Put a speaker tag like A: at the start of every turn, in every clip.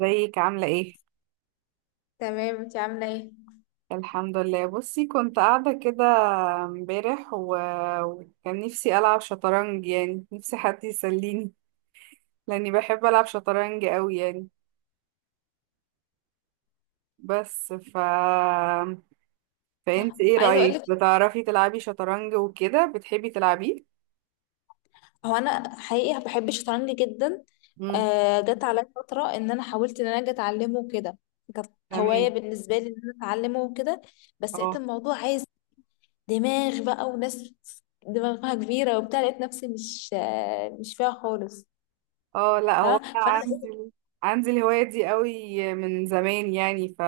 A: ازيك عاملة ايه؟
B: تمام، انت عامله ايه؟
A: الحمد لله. بصي كنت قاعدة كده امبارح وكان نفسي ألعب شطرنج، يعني نفسي حد يسليني لأني بحب ألعب شطرنج أوي يعني. بس فانت ايه
B: عايزه اقول
A: رأيك؟
B: لك،
A: بتعرفي تلعبي شطرنج وكده؟ بتحبي تلعبيه؟
B: هو انا حقيقي بحب الشطرنج جدا.
A: امم.
B: آه، جت عليا فتره ان انا حاولت ان انا اجي اتعلمه وكده. كانت هوايه
A: تمام.
B: بالنسبه لي ان انا اتعلمه وكده. بس لقيت
A: اه.
B: الموضوع عايز دماغ بقى وناس دماغها كبيره وبتاع، لقيت نفسي مش فيها خالص.
A: اه. لا، هو
B: فاهمة؟
A: أنا
B: فانا إيه،
A: عندي الهواية دي قوي من زمان يعني.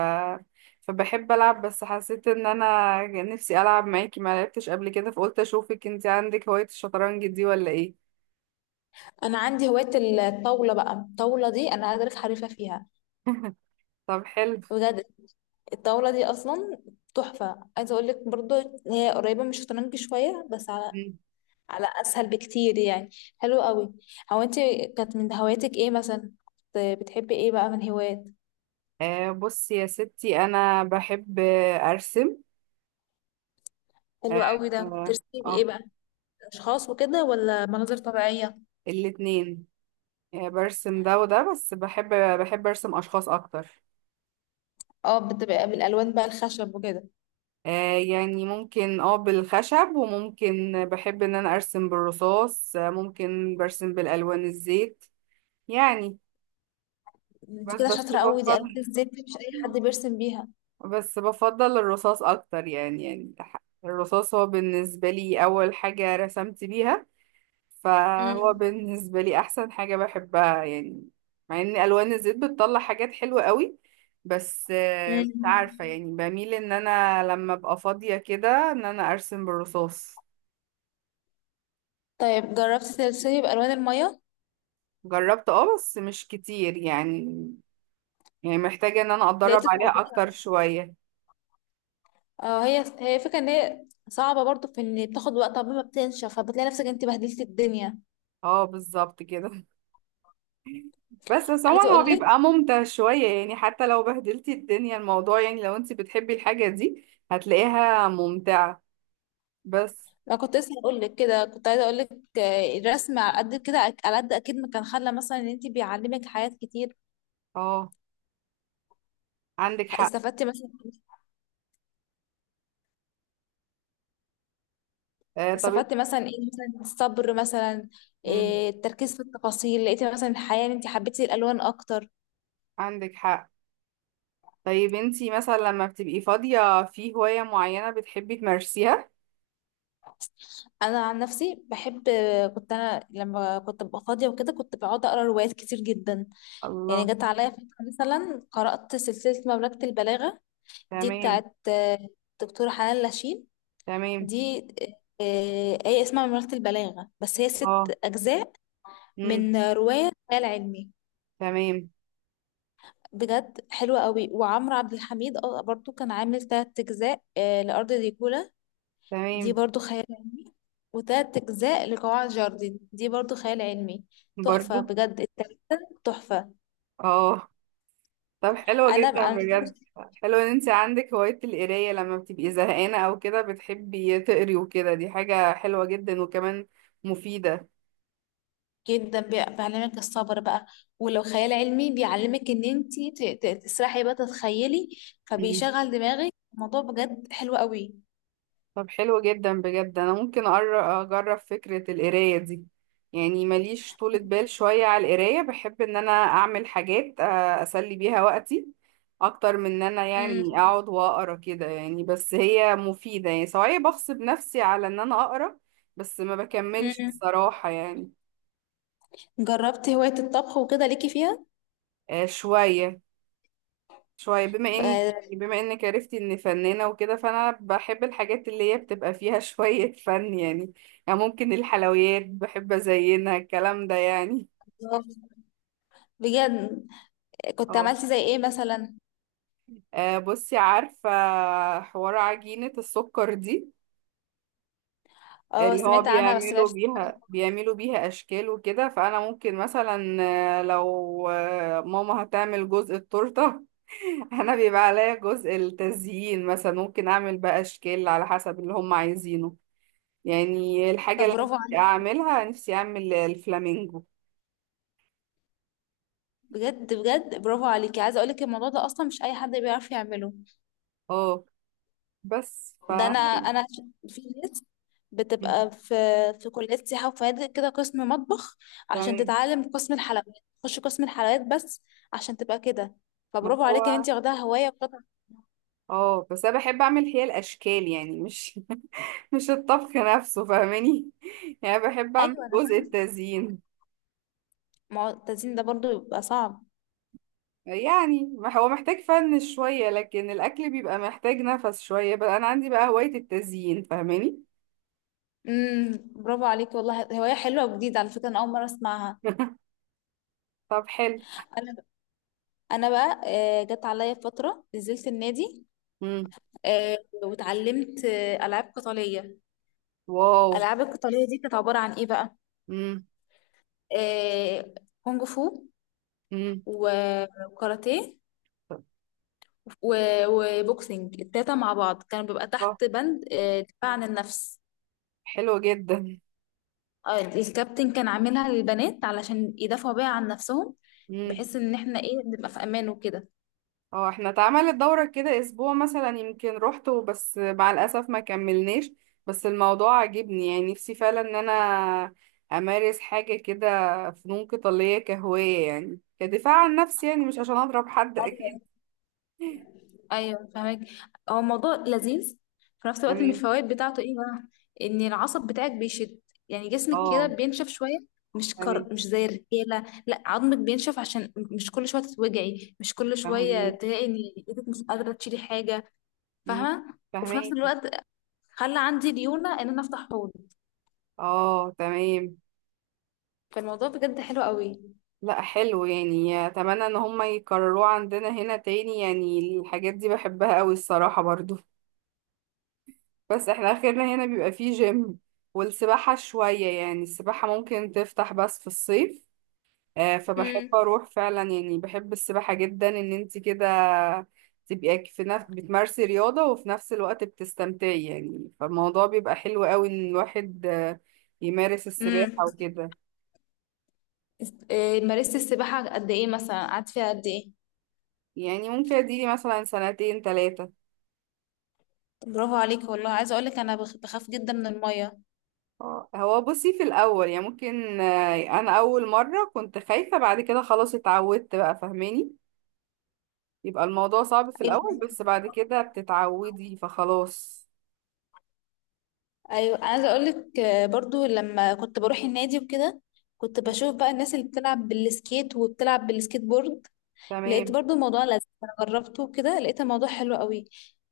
A: فبحب ألعب، بس حسيت إن أنا نفسي ألعب معاكي، ما لعبتش قبل كده، فقلت أشوفك انتي عندك هواية الشطرنج دي ولا إيه.
B: انا عندي هوايه. الطاوله بقى، الطاوله دي انا عايزه اقول لك حريفه فيها.
A: طب حلو.
B: بجد. الطاوله دي اصلا تحفه، عايزه اقول لك برضو. هي قريبه من الشطرنج شويه بس
A: مم.
B: على اسهل بكتير يعني. حلو قوي. هو انت كانت من هواياتك ايه مثلا؟ كنت بتحبي ايه بقى من هوايات؟
A: بصي يا ستي، أنا بحب أرسم. اه.
B: حلو قوي، ده كنت
A: آه.
B: بترسمي ايه
A: آه.
B: بقى؟ اشخاص وكده ولا مناظر طبيعيه؟
A: الاتنين. برسم ده وده، بس بحب أرسم أشخاص أكتر.
B: اه، بتبقى بالالوان بقى الخشب وكده.
A: آه، يعني ممكن بالخشب، وممكن بحب ان انا ارسم بالرصاص. ممكن برسم بالالوان الزيت يعني.
B: انت
A: بس
B: كده
A: بس
B: شاطره قوي، دي الوان
A: بفضل،
B: الزيت دي مش اي حد بيرسم بيها.
A: بس بفضل الرصاص اكتر يعني الرصاص هو بالنسبة لي اول حاجة رسمت بيها، فهو
B: امم
A: بالنسبة لي احسن حاجة بحبها يعني. مع ان الوان الزيت بتطلع حاجات حلوة قوي، بس مش عارفة
B: امم
A: يعني، بميل ان انا لما ابقى فاضية كده ان انا ارسم بالرصاص.
B: طيب، جربتي ترسمي بالوان الميه؟
A: جربت بس مش كتير يعني، يعني محتاجة ان انا اتدرب
B: لقيت
A: عليها
B: الموضوع.
A: اكتر شوية.
B: اه، هي فكره ان هي صعبه برضو في ان بتاخد وقت قبل ما بتنشف، فبتلاقي نفسك انت بهدلتي الدنيا.
A: اه، بالظبط كده. بس
B: عايزه
A: عموما هو
B: اقول لك،
A: بيبقى ممتع شوية يعني، حتى لو بهدلتي الدنيا الموضوع يعني، لو انت بتحبي الحاجة دي هتلاقيها ممتعة. بس
B: انا كنت لسه هقول لك كده، كنت عايزه اقول لك الرسم على قد كده على قد اكيد ما كان خلى مثلا ان انت بيعلمك حاجات كتير.
A: اه، عندك حق.
B: استفدتي مثلا
A: آه، طب انت.
B: استفدتي مثلا ايه مثلا؟ الصبر مثلا؟
A: مم.
B: إيه، التركيز في التفاصيل؟ لقيتي مثلا الحياه ان انت حبيتي الالوان اكتر؟
A: عندك حق. طيب انتي مثلا لما بتبقي فاضية في هواية معينة بتحبي تمارسيها؟
B: انا عن نفسي بحب كنت انا لما كنت ببقى فاضيه وكده كنت بقعد اقرا روايات كتير جدا. يعني
A: الله.
B: جت عليا فتره مثلا قرات سلسله مملكه البلاغه، دي
A: تمام.
B: بتاعت دكتوره حنان لاشين.
A: تمام.
B: دي آية اسمها مملكة البلاغة، بس هي
A: اه.
B: 6 أجزاء.
A: امم.
B: من رواية خيال علمي.
A: تمام.
B: بجد حلوة قوي. وعمرو عبد الحميد برضو كان عامل 3 أجزاء لأرض ديكولا. دي
A: تمام.
B: برضو خيال علمي. وتلات أجزاء لقواعد جاردن، دي برضو خيال علمي. تحفة
A: برضو.
B: بجد، التلاتة تحفة.
A: اه. طب حلو
B: أنا
A: جدا
B: أنا
A: بجد. حلو ان انت عندك هواية القراية، لما بتبقي زهقانة او كده بتحبي تقري وكده، دي حاجة حلوة جدا وكمان مفيدة.
B: جدا بيعلمك الصبر بقى. ولو خيال علمي بيعلمك ان انت تسرحي بقى تتخيلي.
A: مم.
B: فبيشغل دماغك الموضوع، بجد حلو قوي.
A: طب حلو جدا بجد. انا ممكن اجرب فكرة القراية دي، يعني ماليش طولة بال شوية على القراية، بحب ان انا اعمل حاجات اسلي بيها وقتي اكتر من ان انا
B: مم.
A: يعني اقعد واقرا كده يعني، بس هي مفيدة يعني، سواء بغصب نفسي على ان انا اقرا، بس ما بكملش
B: مم.
A: الصراحة يعني.
B: جربت هواية الطبخ وكده ليكي فيها؟
A: شوية. شوية، بما ان
B: آه،
A: بما انك عرفتي اني فنانة وكده، فانا بحب الحاجات اللي هي بتبقى فيها شوية فن يعني ممكن الحلويات بحب ازينها الكلام ده يعني.
B: بجد، كنت
A: اه.
B: عملتي زي ايه مثلا؟
A: بصي، عارفة حوار عجينة السكر دي،
B: اه،
A: اللي هو
B: سمعت عنها بس ما
A: بيعملوا
B: عرفتش
A: بيها
B: أعملها.
A: بيعملوا بيها اشكال وكده، فانا ممكن مثلا لو ماما هتعمل جزء التورته انا بيبقى عليا جزء التزيين، مثلا ممكن اعمل بقى اشكال على حسب اللي هم عايزينه، يعني الحاجه
B: طب
A: اللي أنا
B: برافو
A: نفسي
B: عليك،
A: اعملها، نفسي اعمل الفلامينجو.
B: بجد بجد برافو عليكي، عايزه اقولك الموضوع ده اصلا مش اي حد بيعرف يعمله.
A: اه، بس
B: ده انا في ناس
A: مم.
B: بتبقى في كليات سياحه وفنادق كده قسم مطبخ، عشان
A: تمام.
B: تتعلم قسم الحلويات. تخش قسم الحلويات بس عشان تبقى كده.
A: ما
B: فبرافو عليكي ان
A: هو
B: انت واخداها هوايه وقطع.
A: اه بس انا بحب اعمل هي الاشكال يعني، مش مش الطبخ نفسه فاهماني. يعني بحب اعمل
B: ايوه انا
A: جزء
B: فاهمه.
A: التزيين
B: ما هو التزيين ده برضو بيبقى صعب.
A: يعني، ما هو محتاج فن شوية، لكن الأكل بيبقى محتاج نفس شوية بقى. أنا عندي بقى هواية التزيين فاهماني.
B: برافو عليك والله، هواية حلوة وجديدة، على فكرة أنا أول مرة أسمعها.
A: طب حلو.
B: أنا أنا بقى جت عليا فترة نزلت النادي.
A: مم.
B: آه، واتعلمت ألعاب قتالية.
A: واو.
B: الألعاب القتالية دي كانت عبارة عن إيه بقى؟
A: مم.
B: آه، كونج فو،
A: مم.
B: و- وكاراتيه،
A: طب
B: وبوكسينج. التلاتة مع بعض كانوا بيبقى
A: آه،
B: تحت بند دفاع عن النفس.
A: حلو جدا.
B: الكابتن كان عاملها للبنات علشان يدافعوا بيها عن نفسهم،
A: مم.
B: بحيث إن إحنا إيه نبقى في أمان وكده.
A: اه، احنا اتعملت دورة كده أسبوع مثلا، يمكن روحته بس مع الأسف ما كملناش، بس الموضوع عجبني، يعني نفسي فعلا إن أنا أمارس حاجة كده، فنون قتالية كهواية يعني، كدفاع عن نفسي يعني، مش عشان أضرب حد أكيد.
B: ايوه فهمك. هو الموضوع لذيذ. في نفس الوقت من
A: تمام.
B: الفوائد بتاعته ايه بقى؟ ان العصب بتاعك بيشد، يعني جسمك كده
A: اه.
B: بينشف شويه.
A: تمام.
B: مش زي الرجاله، لا، عظمك بينشف، عشان مش كل شويه تتوجعي، مش كل شويه
A: فهميكي.
B: تلاقي ان ايدك مش قادره تشيلي حاجه.
A: مم.
B: فاهمه؟ وفي نفس
A: فهميكي.
B: الوقت خلى عندي ليونه ان انا افتح حوض.
A: اه. تمام.
B: فالموضوع بجد حلو قوي.
A: لا، حلو يعني، اتمنى ان هم يكرروه عندنا هنا تاني، يعني الحاجات دي بحبها قوي الصراحة برضو، بس احنا اخرنا هنا بيبقى فيه جيم والسباحة شوية، يعني السباحة ممكن تفتح بس في الصيف. فبحب
B: امم
A: اروح فعلا، يعني بحب السباحة جدا، ان انت كده تبقي في نفس بتمارسي رياضة وفي نفس الوقت بتستمتعي يعني، فالموضوع بيبقى حلو قوي ان الواحد يمارس
B: امم
A: السباحة وكده.
B: إيه، مارست السباحه قد ايه مثلا؟ قعدت فيها قد ايه؟
A: يعني ممكن اديلي مثلا سنتين ثلاثة.
B: برافو عليك والله، عايزه اقول لك انا بخاف جدا من الميه.
A: اه، هو بصي في الاول يعني ممكن انا اول مرة كنت خايفة، بعد كده خلاص اتعودت بقى فاهماني، يبقى الموضوع صعب في الاول بس بعد كده بتتعودي فخلاص.
B: ايوه، عايزه اقول لك، برضو لما كنت بروح النادي وكده، كنت بشوف بقى الناس اللي بتلعب بالسكيت وبتلعب بالسكيت بورد. لقيت
A: تمام.
B: برضو الموضوع لذيذ، انا جربته وكده لقيت الموضوع حلو قوي.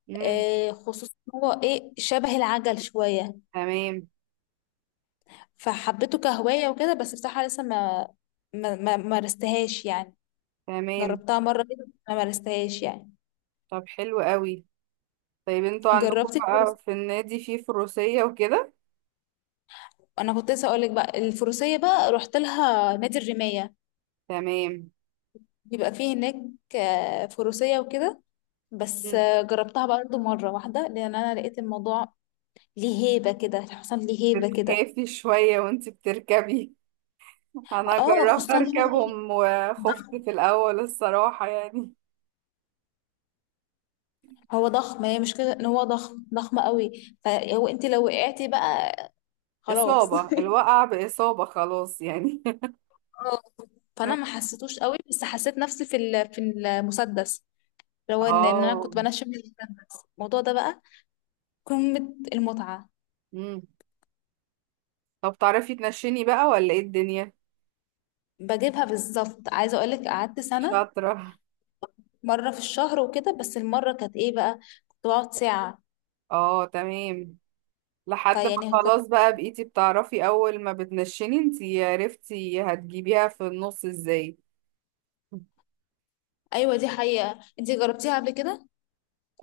A: امم.
B: خصوصا إن هو ايه شبه العجل شويه.
A: تمام.
B: فحبيته كهوايه وكده، بس بصراحه لسه ما مارستهاش يعني.
A: تمام.
B: جربتها مره كده، ما مارستهاش يعني.
A: طب حلو قوي. طيب انتوا عندكم
B: جربت
A: بقى
B: الفروسيه.
A: في النادي فيه فروسية وكده؟
B: انا كنت لسه اقول لك بقى، الفروسيه بقى رحت لها نادي الرمايه.
A: تمام.
B: بيبقى فيه هناك فروسيه وكده. بس
A: مم.
B: جربتها برضه مرة واحدة، لأن أنا لقيت الموضوع ليه هيبة كده، الحصان ليه هيبة كده.
A: بتخافي شوية وانتي بتركبي. انا
B: اه،
A: جربت
B: خصوصا هو ايه
A: اركبهم وخفت
B: ضخم.
A: في الاول الصراحة يعني،
B: هو ضخم، هي مش كده ان هو ضخم ضخم قوي، فهو انت لو وقعتي بقى خلاص.
A: اصابة الوقع باصابة خلاص يعني.
B: اه، فانا ما حسيتوش قوي، بس حسيت نفسي في المسدس. لو إن انا
A: اه.
B: كنت بنشم المسدس الموضوع ده بقى قمة المتعة.
A: امم. طب تعرفي تنشني بقى ولا ايه الدنيا؟
B: بجيبها بالظبط، عايزة اقولك قعدت سنة،
A: شاطرة.
B: مرة في الشهر وكده، بس المرة كانت ايه بقى؟ كنت بقعد ساعة.
A: اه. تمام. لحد ما
B: فيعني كنت،
A: خلاص بقى بقيتي بتعرفي، اول ما بتنشني انتي عرفتي هتجيبيها في النص ازاي.
B: ايوه دي حقيقة، انتي جربتيها قبل كده؟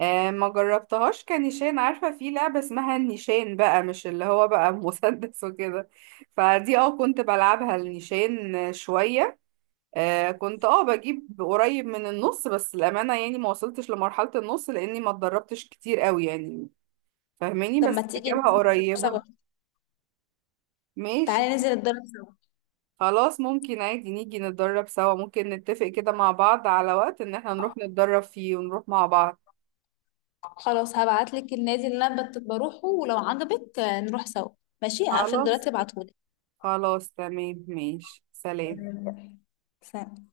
A: آه، ما جربتهاش كنيشان، عارفة في لعبة اسمها النيشان بقى، مش اللي هو بقى مسدس وكده، فدي كنت بلعبها النيشان شوية. كنت بجيب قريب من النص، بس الأمانة يعني ما وصلتش لمرحلة النص لأني ما اتدربتش كتير قوي يعني فاهماني،
B: طب ما
A: بس
B: تيجي
A: بجيبها
B: ننزل نتدرب سوا؟
A: قريبة. ماشي.
B: تعالي ننزل نتدرب سوا.
A: خلاص ممكن عادي نيجي نتدرب سوا، ممكن نتفق كده مع بعض على وقت ان احنا نروح نتدرب فيه ونروح مع بعض.
B: خلاص، هبعتلك النادي اللي انا بروحه، ولو عجبك نروح سوا. ماشي، هقفل
A: خلاص.
B: دلوقتي ابعتهولك.
A: خلاص تمام. ماشي. سلام.
B: تمام، سلام.